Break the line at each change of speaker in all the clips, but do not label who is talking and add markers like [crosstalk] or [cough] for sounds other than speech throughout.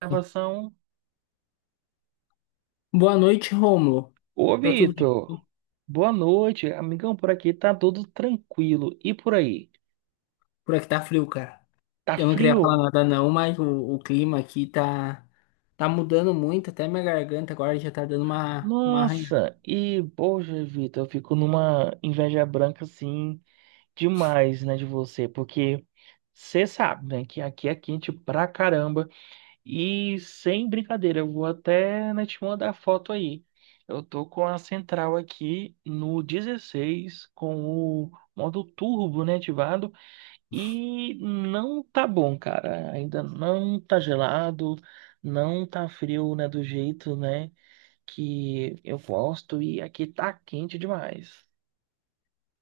Gravação.
Boa noite, Rômulo.
Ô,
Tá tudo bem?
Vitor, boa noite, amigão. Por aqui tá tudo tranquilo. E por aí?
Por aqui tá frio, cara.
Tá
Eu não queria falar
frio?
nada não, mas o clima aqui tá mudando muito, até minha garganta agora já tá dando uma arranhada.
Nossa, e poxa, Vitor, eu fico numa inveja branca assim demais, né, de você, porque você sabe, né, que aqui é quente pra caramba. E sem brincadeira, eu vou até, né, te mandar foto aí. Eu tô com a central aqui no 16 com o modo turbo, né, ativado. E não tá bom, cara. Ainda não tá gelado, não tá frio, né, do jeito, né, que eu gosto. E aqui tá quente demais.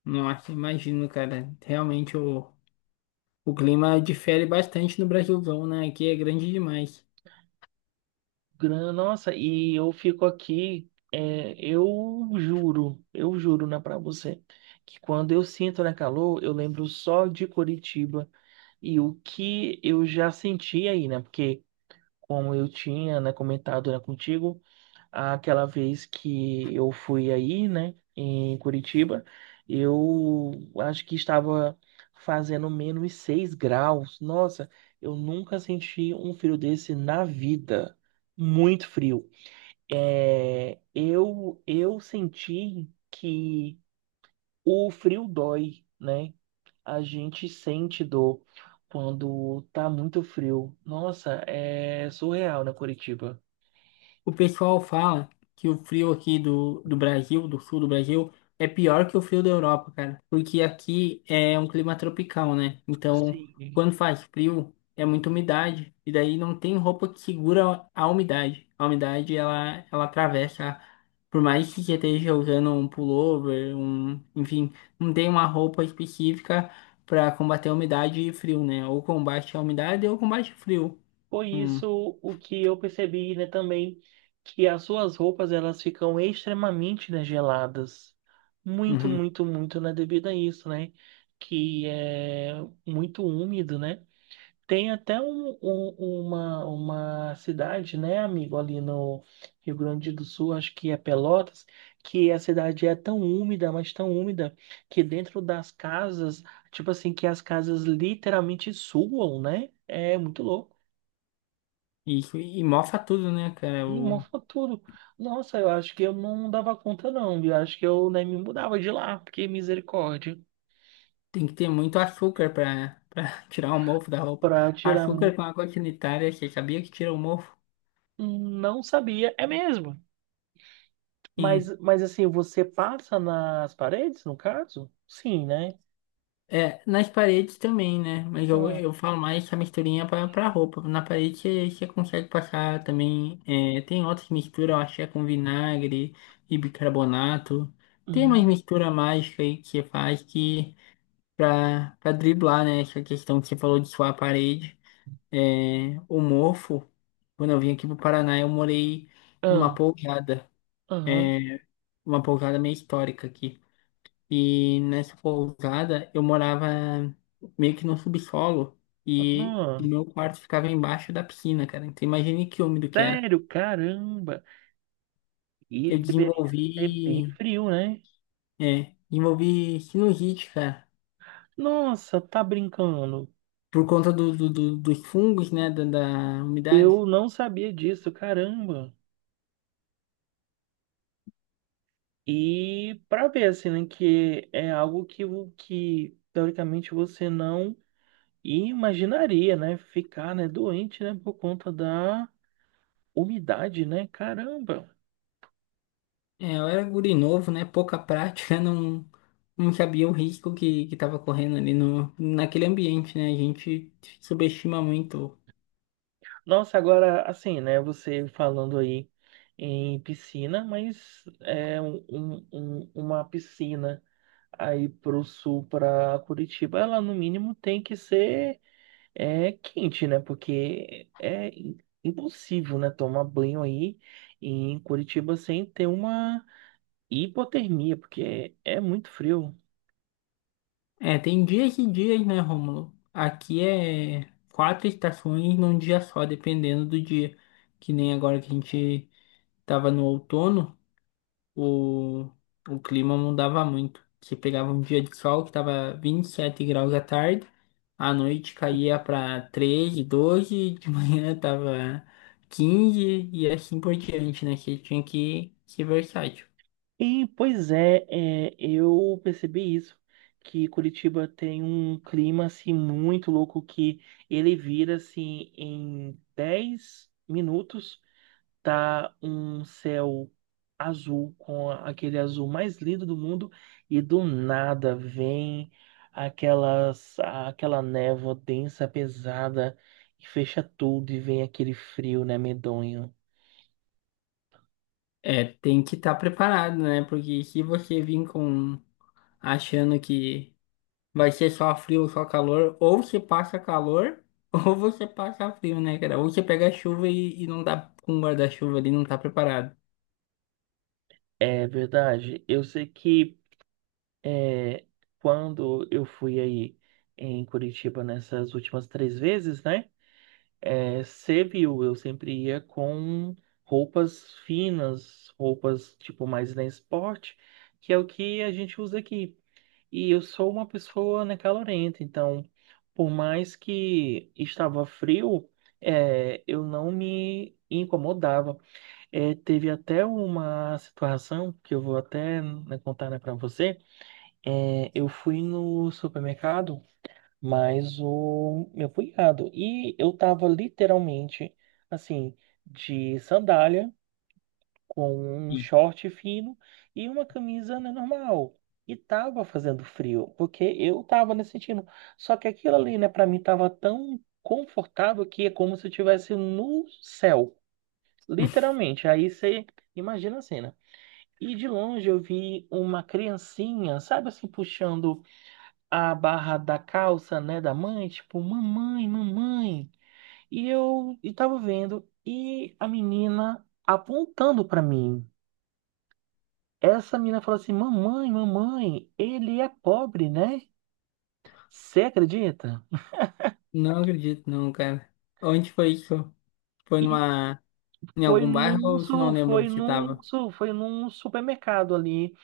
Nossa, imagino, cara. Realmente o clima difere bastante no Brasilzão, né? Aqui é grande demais.
Nossa, e eu fico aqui, é, eu juro, né, pra você, que quando eu sinto, né, calor, eu lembro só de Curitiba e o que eu já senti aí, né, porque como eu tinha, né, comentado, né, contigo. Aquela vez que eu fui aí, né, em Curitiba, eu acho que estava fazendo menos 6 graus. Nossa, eu nunca senti um frio desse na vida. Muito frio. É, eu senti que o frio dói, né? A gente sente dor quando tá muito frio. Nossa, é surreal, né, Curitiba?
O pessoal fala que o frio aqui do Brasil, do sul do Brasil, é pior que o frio da Europa, cara. Porque aqui é um clima tropical, né? Então, quando
Sim.
faz frio, é muita umidade. E daí não tem roupa que segura a umidade. A umidade, ela atravessa. Por mais que você esteja usando um pullover, um, enfim, não tem uma roupa específica para combater a umidade e frio, né? Ou combate a umidade ou combate o frio.
Foi
Hum,
isso o que eu percebi, né, também, que as suas roupas elas ficam extremamente, né, geladas. Muito,
uhum.
muito, muito, né, devido a isso, né, que é muito úmido, né. Tem até uma cidade, né, amigo, ali no Rio Grande do Sul, acho que é Pelotas, que a cidade é tão úmida, mas tão úmida, que dentro das casas, tipo assim, que as casas literalmente suam, né, é muito louco.
E, e mofa tudo, né, cara?
E uma
O,
tudo. Nossa, eu acho que eu não dava conta, não. Eu acho que eu nem me mudava de lá, porque misericórdia.
tem que ter muito açúcar pra [laughs] tirar o mofo da roupa.
Pra tirar.
Açúcar com água sanitária, você sabia que tira o mofo?
Não sabia, é mesmo.
Sim.
Mas assim, você passa nas paredes, no caso? Sim, né?
É, nas paredes também, né? Mas eu,
Ah,
eu falo mais essa misturinha pra roupa. Na parede você consegue passar também. É, tem outras misturas, eu acho que é com vinagre e bicarbonato. Tem umas
hum,
misturas mágicas aí que você faz que pra driblar, né? Essa questão que você falou de suar a parede. É, o mofo, quando eu vim aqui pro Paraná, eu morei numa
ah,
pousada,
aham,
é, uma pousada meio histórica aqui. E nessa pousada eu morava meio que no subsolo e
aham.
meu quarto ficava embaixo da piscina, cara. Então imagine que úmido que era.
Sério, caramba. E
Eu
deveria ser bem
desenvolvi,
frio, né?
é, desenvolvi sinusite, cara,
Nossa, tá brincando.
por conta dos fungos, né, da umidade.
Eu não sabia disso, caramba. E para ver, assim, né, que é algo que, que teoricamente você não imaginaria, né? Ficar, né, doente, né, por conta da umidade, né? Caramba!
É, eu era guri novo, né? Pouca prática, [laughs] não, não sabia o risco que tava correndo ali no, naquele ambiente, né? A gente subestima muito.
Nossa, agora, assim, né, você falando aí em piscina, mas é uma piscina aí pro sul, para Curitiba, ela no mínimo tem que ser. É quente, né? Porque é impossível, né? Tomar banho aí em Curitiba sem ter uma hipotermia, porque é muito frio.
É, tem dias e dias, né, Rômulo? Aqui é quatro estações num dia só, dependendo do dia. Que nem agora que a gente tava no outono. o, o, clima mudava muito. Você pegava um dia de sol que estava 27 graus à tarde, à noite caía para 13, 12 de [laughs] manhã tava 15 e assim por diante, né? Você tinha que ser versátil.
E, pois é, é, eu percebi isso, que Curitiba tem um clima assim muito louco que ele vira assim em 10 minutos, tá um céu azul com aquele azul mais lindo do mundo e do nada vem aquela névoa densa, pesada, e fecha tudo e vem aquele frio, né, medonho.
É, tem que estar preparado, né? Porque se você vir com achando que vai ser só frio ou só calor, ou você passa calor, [laughs] ou você passa frio, né, cara? Ou você pega chuva e não tá com um guarda-chuva ali, não tá preparado.
É verdade. Eu sei que é, quando eu fui aí em Curitiba nessas últimas 3 vezes, né? É, servil, eu sempre ia com roupas finas, roupas tipo mais na esporte, que é o que a gente usa aqui. E eu sou uma pessoa, né, calorenta, então por mais que estava frio, é, eu não me incomodava. É, teve até uma situação que eu vou até né, contar, né, para você. É, eu fui no supermercado mas o meu cunhado. E eu tava literalmente, assim, de sandália, com um short fino e uma camisa, né, normal. E tava fazendo frio, porque eu tava nesse sentindo. Só que aquilo ali, né, pra mim tava tão confortável que é como se eu estivesse no céu,
Sim.
literalmente. Aí você imagina a cena. E de longe eu vi uma criancinha, sabe assim, puxando a barra da calça, né, da mãe, tipo, mamãe, mamãe. E eu e tava vendo e a menina apontando pra mim. Essa menina falou assim: "Mamãe, mamãe, ele é pobre, né? Você acredita?"
Não acredito, não, cara. Onde foi isso? Foi
E
numa, em algum bairro ou se não lembro que tava?
foi num supermercado ali.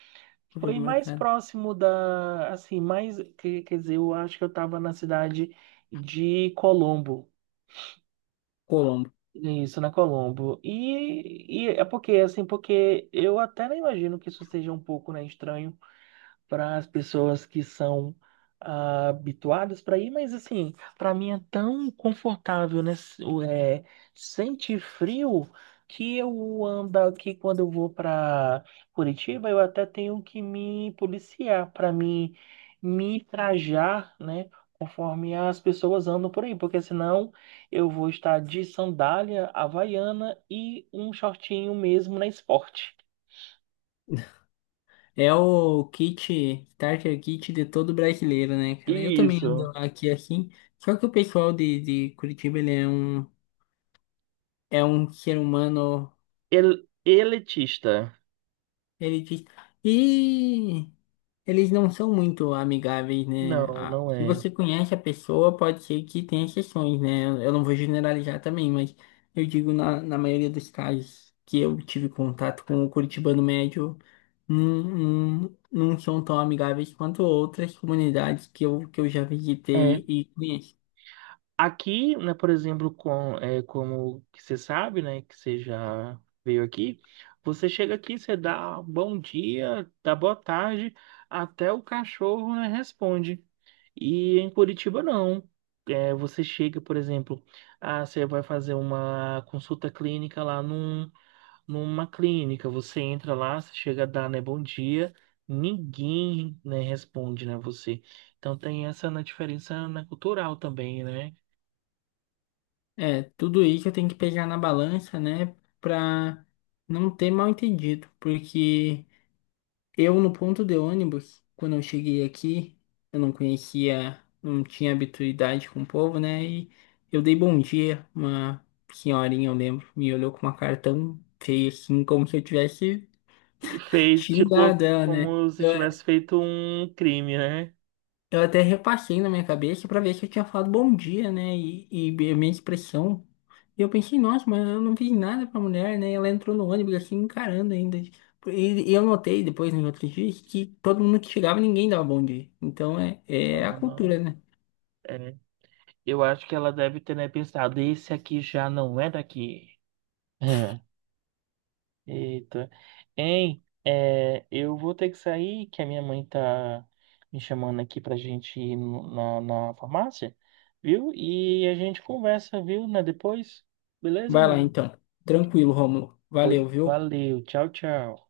Foi mais
Supermercado.
próximo da, assim, mais, que- quer dizer, eu acho que eu tava na cidade de Colombo.
Colombo.
Isso, na Colombo. E é porque, assim, porque eu até não imagino que isso seja um pouco, né, estranho para as pessoas que são ah, habituadas para ir, mas assim, para mim é tão confortável, né? É, sentir frio que eu ando aqui, quando eu vou para Curitiba, eu até tenho que me policiar para me trajar, né? Conforme as pessoas andam por aí, porque senão eu vou estar de sandália havaiana e um shortinho mesmo na esporte.
É o kit, starter kit de todo brasileiro, né, cara? Eu também ando
Isso.
aqui assim. Só que o pessoal de Curitiba, ele é um ser humano.
El elitista.
Ele diz. E eles não são muito amigáveis, né?
Não,
Ah,
não
se
é.
você conhece a pessoa, pode ser que tenha exceções, né? Eu não vou generalizar também, mas eu digo na maioria dos casos que eu tive contato com o curitibano médio, não, não, não são tão amigáveis quanto outras comunidades que eu já
É,
visitei e conheço.
aqui, né, por exemplo, com, é, como que você sabe, né, que você já veio aqui, você chega aqui, você dá bom dia, dá boa tarde, até o cachorro, né, responde. E em Curitiba, não. É, você chega, por exemplo, ah, você vai fazer uma consulta clínica lá num, numa clínica, você entra lá, você chega a dar, né, bom dia, ninguém, né, responde, né, você. Então tem essa né, diferença né, cultural também, né?
É, tudo isso eu tenho que pegar na balança, né? Pra não ter mal entendido, porque. Eu, no ponto de ônibus, quando eu cheguei aqui, eu não conhecia, não tinha habituidade com o povo, né? E eu dei bom dia, uma senhorinha, eu lembro, me olhou com uma cara tão feia assim, como se eu tivesse xingado ela, né?
Como se tivesse feito um crime, né?
Eu até repassei na minha cabeça pra ver se eu tinha falado bom dia, né? E a minha expressão. E eu pensei, nossa, mas eu não fiz nada pra mulher, né? E ela entrou no ônibus assim, encarando ainda. E eu notei depois, nos outros dias, que todo mundo que chegava, ninguém dava bom dia. Então é a
Ah,
cultura, né?
é. Eu acho que ela deve ter, né, pensado, esse aqui já não é daqui. [laughs] Eita. Hein, é, eu vou ter que sair, que a minha mãe tá me chamando aqui pra gente ir na, na farmácia, viu? E a gente conversa, viu, né, depois. Beleza,
Vai lá,
amigo?
então. Tranquilo, Rômulo.
Pois
Valeu, viu?
valeu. Tchau, tchau.